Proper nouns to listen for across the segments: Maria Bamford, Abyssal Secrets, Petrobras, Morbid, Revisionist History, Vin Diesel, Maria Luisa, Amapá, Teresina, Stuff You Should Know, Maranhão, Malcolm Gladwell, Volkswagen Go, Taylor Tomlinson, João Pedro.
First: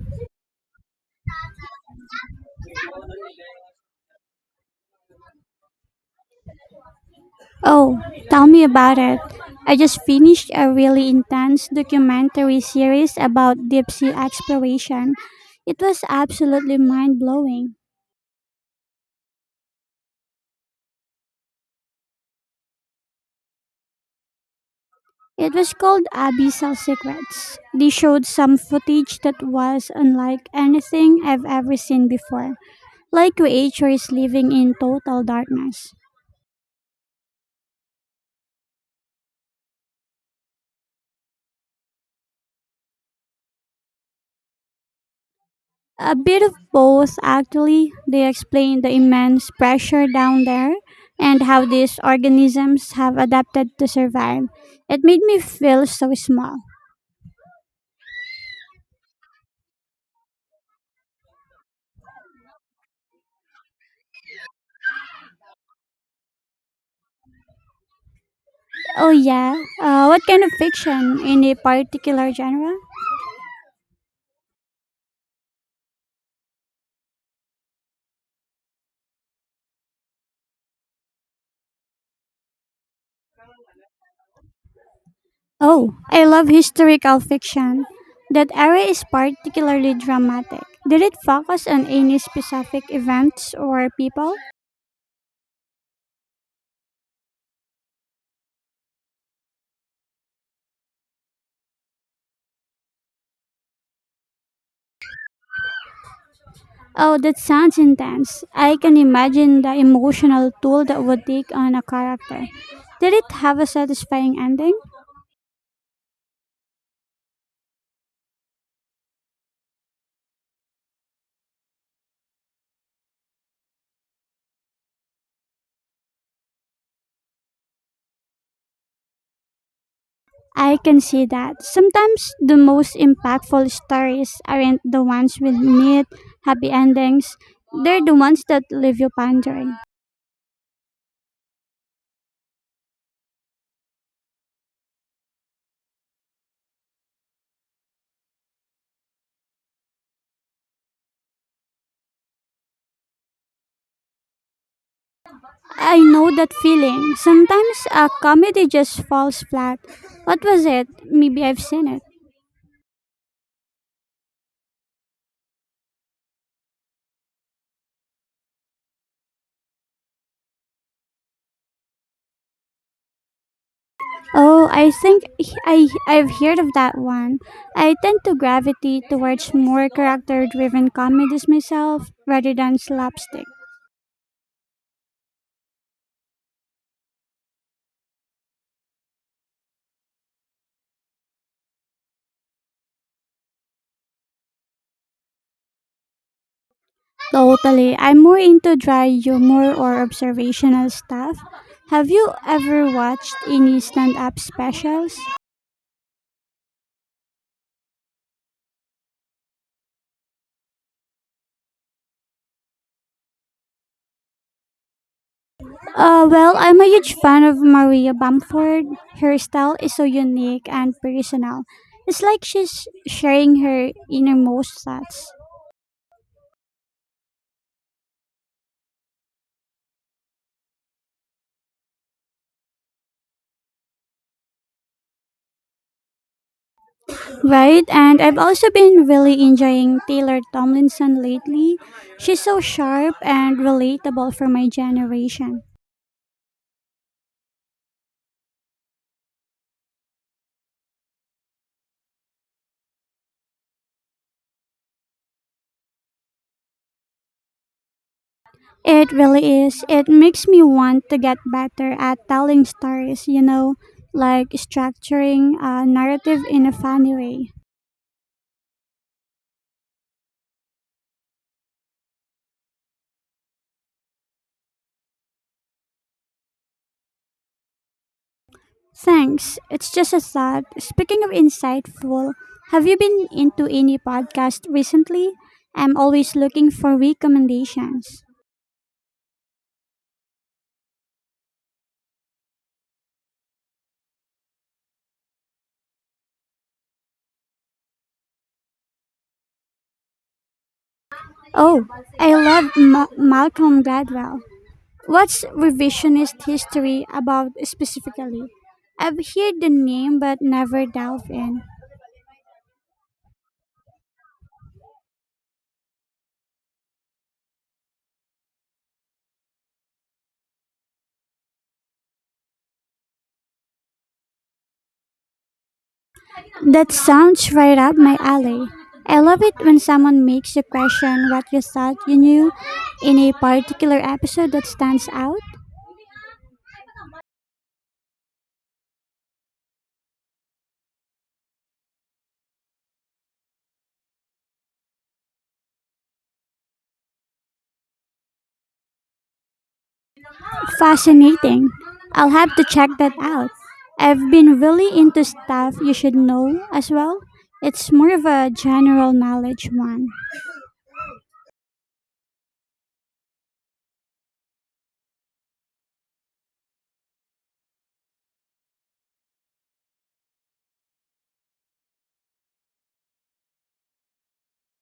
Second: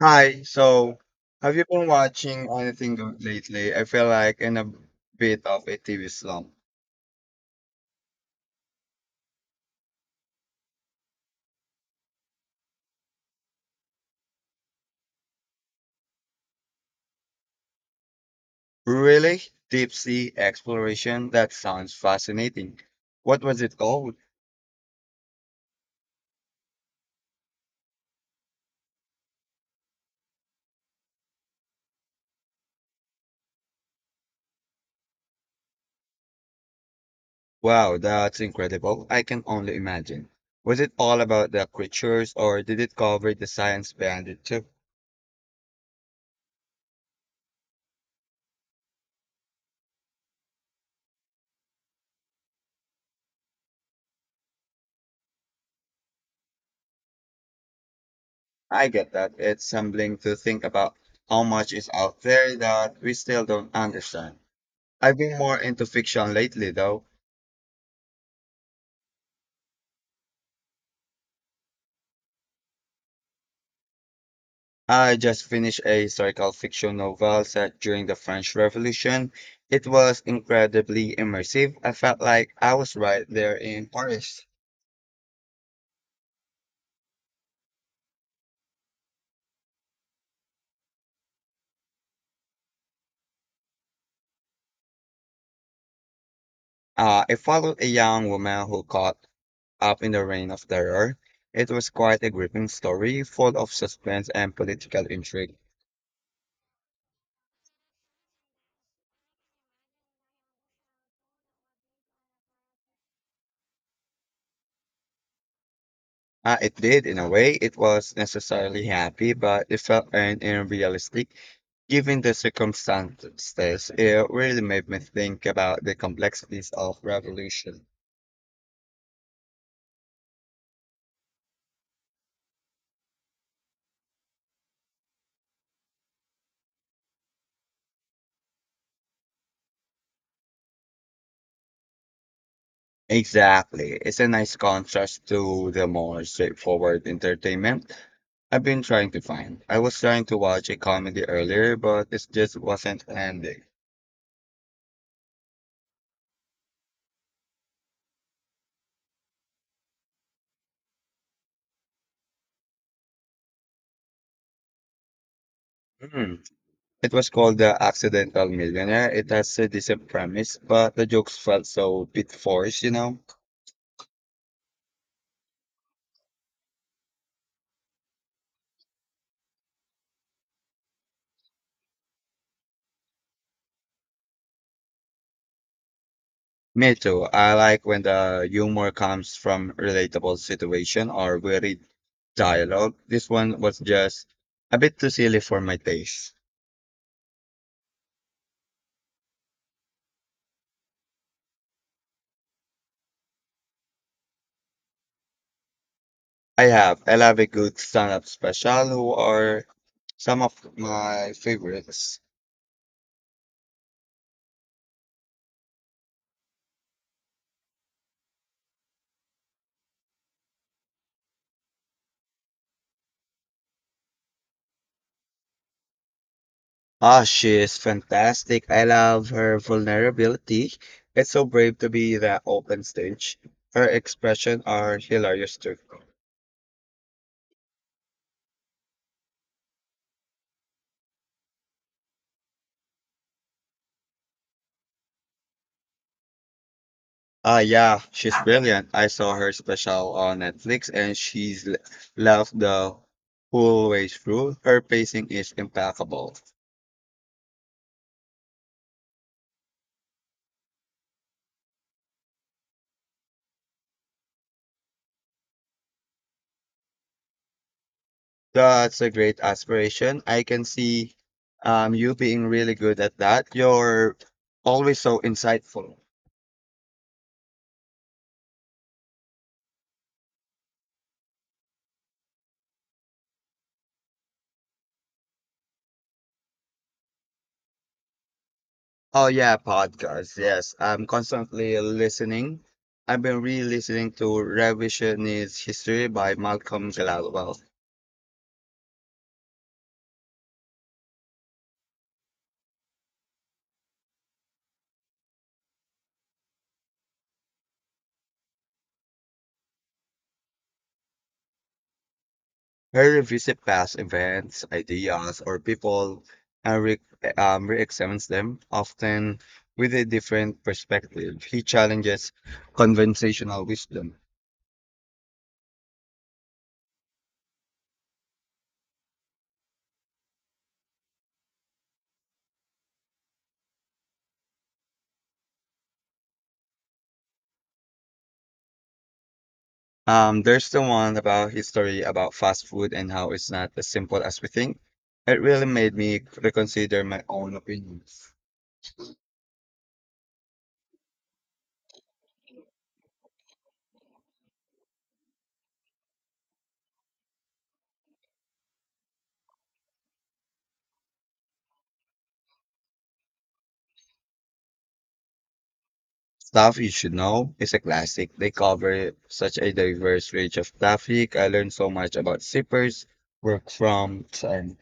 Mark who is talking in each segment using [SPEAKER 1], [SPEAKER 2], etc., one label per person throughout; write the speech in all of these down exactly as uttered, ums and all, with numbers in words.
[SPEAKER 1] Hi, so have you been watching anything good lately? I feel like in a bit of a T V slump.
[SPEAKER 2] Oh, tell me about it. I just finished a really intense documentary series about deep sea exploration. It was absolutely mind blowing.
[SPEAKER 1] Really? Deep sea exploration? That sounds fascinating. What was it called?
[SPEAKER 2] It was called Abyssal Secrets. They showed some footage that was unlike anything I've ever seen before, like creatures living in total darkness.
[SPEAKER 1] Wow, that's incredible. I can only imagine. Was it all about the creatures or did it cover the science behind it too?
[SPEAKER 2] A bit of both, actually. They explain the immense pressure down there and how these organisms have adapted to survive. It made me feel so small.
[SPEAKER 1] I get that. It's humbling to think about how much is out there that we still don't understand. I've been more into fiction lately though.
[SPEAKER 2] Oh, yeah. Uh, what kind of fiction? Any particular genre?
[SPEAKER 1] I just finished a historical fiction novel set during the French Revolution. It was incredibly immersive. I felt like I was right there in Paris.
[SPEAKER 2] Oh, I love historical fiction. That era is particularly dramatic. Did it focus on any specific events or people?
[SPEAKER 1] Uh, it followed a young woman who caught up in the reign of terror. It was quite a gripping story, full of suspense and political intrigue.
[SPEAKER 2] Oh, that sounds intense. I can imagine the emotional toll that would take on a character. Did it have a satisfying ending?
[SPEAKER 1] Uh, it did, in a way, it was necessarily happy, but it felt earned and realistic. Given the circumstances, it really made me think about the complexities of revolution.
[SPEAKER 2] I can see that. Sometimes the most impactful stories aren't the ones with neat, happy endings. They're the ones that leave you pondering.
[SPEAKER 1] Exactly. It's a nice contrast to the more straightforward entertainment I've been trying to find. I was trying to watch a comedy earlier, but it just wasn't ending.
[SPEAKER 2] I know that feeling. Sometimes a comedy just falls flat. What was it? Maybe I've seen it.
[SPEAKER 1] Hmm. It was called The Accidental Millionaire. It has a decent premise, but the jokes felt so bit forced, you know?
[SPEAKER 2] Oh, I think he- I I've heard of that one. I tend to gravitate towards more character-driven comedies myself rather than slapstick.
[SPEAKER 1] Me too. I like when the humor comes from relatable situation or varied dialogue. This one was just a bit too silly for my taste.
[SPEAKER 2] Totally. I'm more into dry humor or observational stuff. Have you ever watched any stand-up specials?
[SPEAKER 1] I have. I love a good stand-up special who are some of my favorites.
[SPEAKER 2] Uh, well, I'm a huge fan of Maria Bamford. Her style is so unique and personal. It's like she's sharing her innermost thoughts.
[SPEAKER 1] Ah, she is fantastic. I love her vulnerability. It's so brave to be that open stage. Her expression are hilarious too.
[SPEAKER 2] Right, and I've also been really enjoying Taylor Tomlinson lately. She's so sharp and relatable for my generation.
[SPEAKER 1] Ah, yeah, she's brilliant. I saw her special on Netflix and she's l- laughed the whole way through. Her pacing is impeccable.
[SPEAKER 2] It really is. It makes me want to get better at telling stories, you know, like structuring a narrative in a funny way.
[SPEAKER 1] That's a great aspiration. I can see um you being really good at that. You're always so insightful.
[SPEAKER 2] Thanks. It's just a thought. Speaking of insightful, have you been into any podcast recently? I'm always looking for recommendations.
[SPEAKER 1] Oh yeah, podcasts. Yes, I'm constantly listening. I've been re-listening to Revisionist History by Malcolm Gladwell.
[SPEAKER 2] Oh, I love Ma- Malcolm Gladwell. What's revisionist history about specifically? I've heard the name but never delved in.
[SPEAKER 1] I revisit past events, ideas, or people and re um, re-examines them, often with a different perspective. He challenges conventional wisdom.
[SPEAKER 2] That sounds right up my alley. I love it when someone makes you question what you thought you knew in a particular episode that stands out.
[SPEAKER 1] Um, there's the one about his story about fast food and how it's not as simple as we think. It really made me reconsider my own opinions.
[SPEAKER 2] Fascinating. I'll have to check that out. I've been really into stuff you should know as well. It's more of a general knowledge one.
[SPEAKER 1] Stuff You Should Know is a classic. They cover such a diverse range of traffic. I learned so much about zippers, work from, and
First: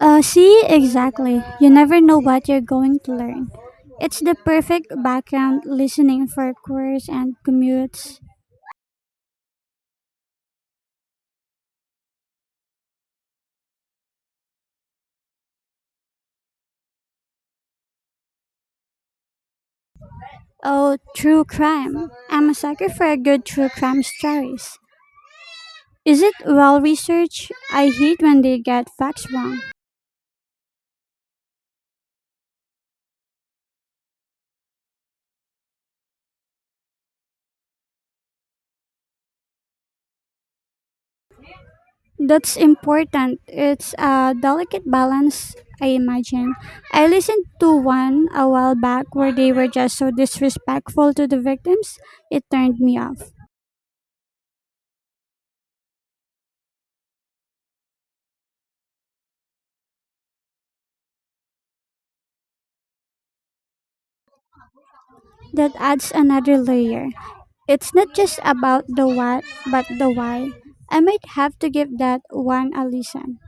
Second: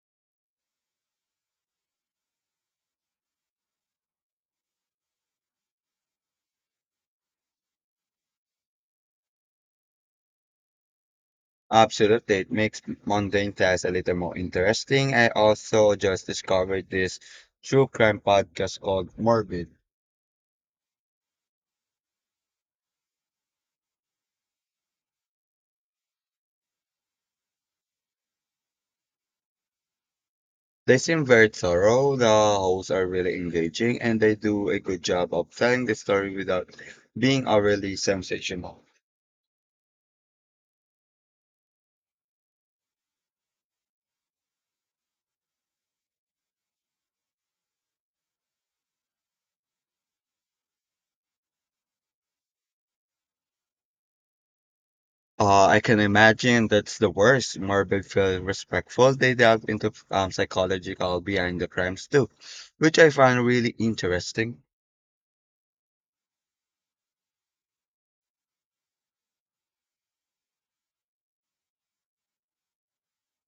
[SPEAKER 2] Uh, see, exactly. You never know what you're going to learn. It's the perfect background listening for queers and commutes.
[SPEAKER 1] absolutely, it makes mundane tasks a little more interesting. I also just discovered this true crime podcast called Morbid.
[SPEAKER 2] Oh, true crime. I'm a sucker for a good true crime stories. Is it well researched? I hate when they get facts wrong.
[SPEAKER 1] They seem very thorough. The hosts are really engaging, and they do a good job of telling the story without being overly sensational.
[SPEAKER 2] That's important. It's a delicate balance, I imagine. I listened to one a while back where they were just so disrespectful to the victims, it turned me off.
[SPEAKER 1] Uh, I can imagine that's the worst. Morbid feel respectful. They delve into um, psychological behind the crimes too, which I find really interesting.
[SPEAKER 2] That adds another layer. It's not just about the what, but the why. I might have to give that one a listen.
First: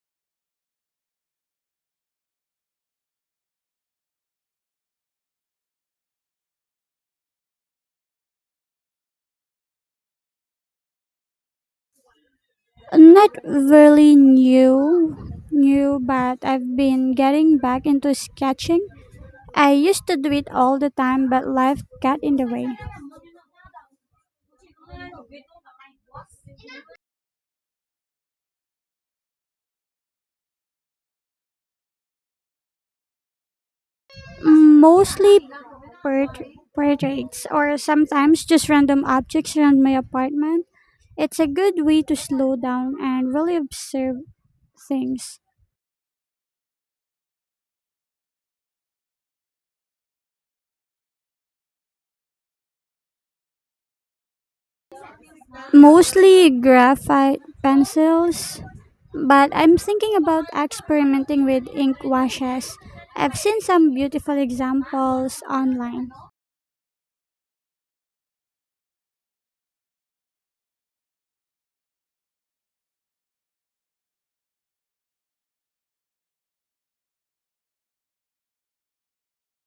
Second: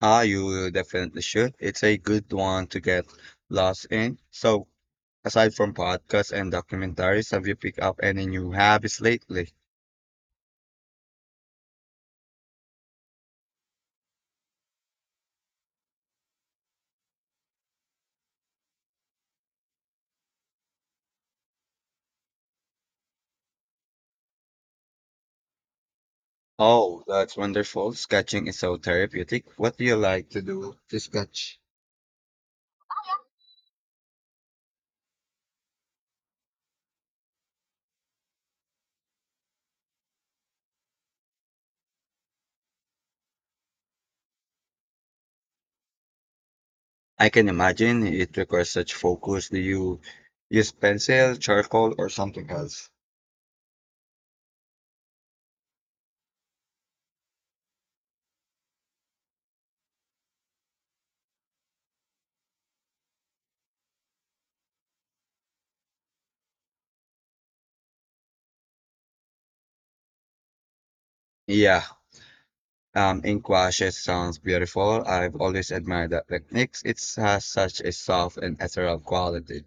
[SPEAKER 1] Ah, you definitely should. It's a good one to get lost in. So, aside from podcasts and documentaries, have you picked up any new habits lately?
[SPEAKER 2] Not really new, new, but I've been getting back into sketching. I used to do it all the time, but life got in the way.
[SPEAKER 1] Oh, that's wonderful. Sketching is so therapeutic. What do you like to do to sketch?
[SPEAKER 2] Mostly port- portraits, or sometimes just random objects around my apartment. It's a good way to slow down and really observe things.
[SPEAKER 1] I can imagine it requires such focus. Do you use pencil, charcoal, or something else?
[SPEAKER 2] Mostly graphite pencils, but I'm thinking about experimenting with ink washes. I've seen some beautiful examples online.
[SPEAKER 1] Yeah, um, ink washes sounds beautiful. I've always admired that techniques. It has such a soft and ethereal quality.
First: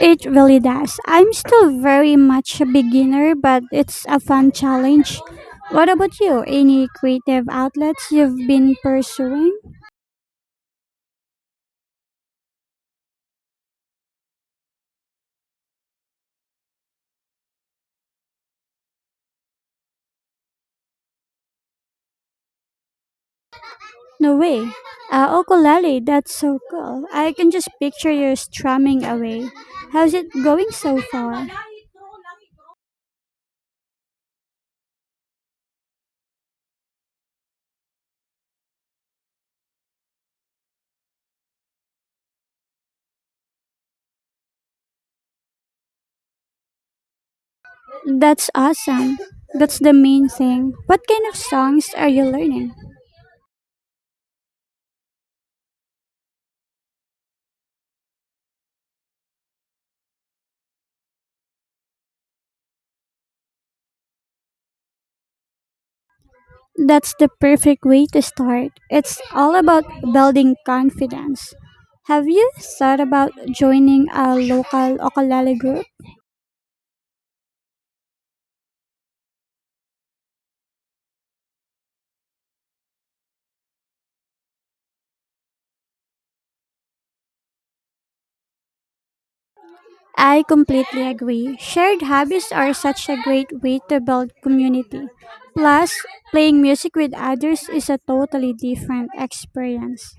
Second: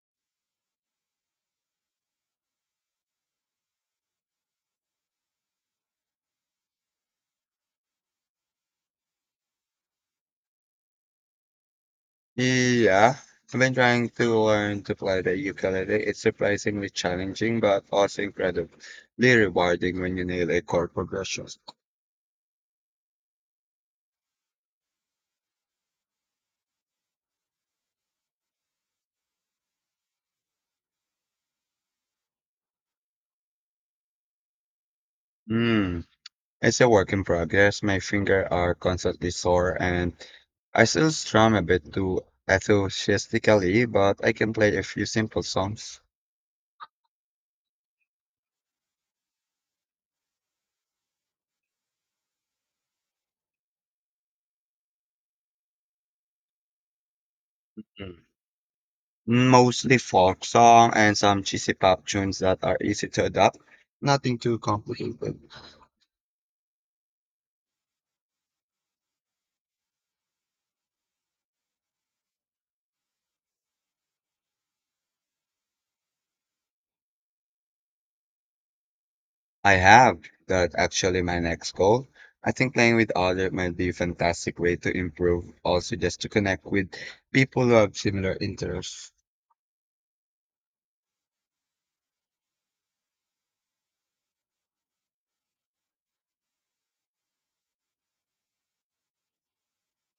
[SPEAKER 2] It really does. I'm still very much a beginner, but it's a fun challenge. What about you? Any creative outlets you've been pursuing?
[SPEAKER 1] Yeah, I've been trying to learn to play the ukulele. It's surprisingly challenging, but also incredibly rewarding when you nail a chord progression.
[SPEAKER 2] No way. Uh, ukulele, that's so cool. I can just picture you strumming away. How's it going so far?
[SPEAKER 1] Hmm. It's a work in progress. My fingers are constantly sore and I still strum a bit too enthusiastically, but I can play a few simple songs.
[SPEAKER 2] That's awesome. That's the main thing. What kind of songs are you learning?
[SPEAKER 1] Mm. Mostly folk song and some cheesy pop tunes that are easy to adapt. Nothing too complicated.
[SPEAKER 2] That's the perfect way to start. It's all about building confidence. Have you thought about joining a local ukulele group?
[SPEAKER 1] I have that actually my next goal. I think playing with others might be a fantastic way to improve, also just to connect with people who have similar interests.
[SPEAKER 2] I completely agree. Shared hobbies are such a great way to build community. Plus, playing music with others is a totally different experience.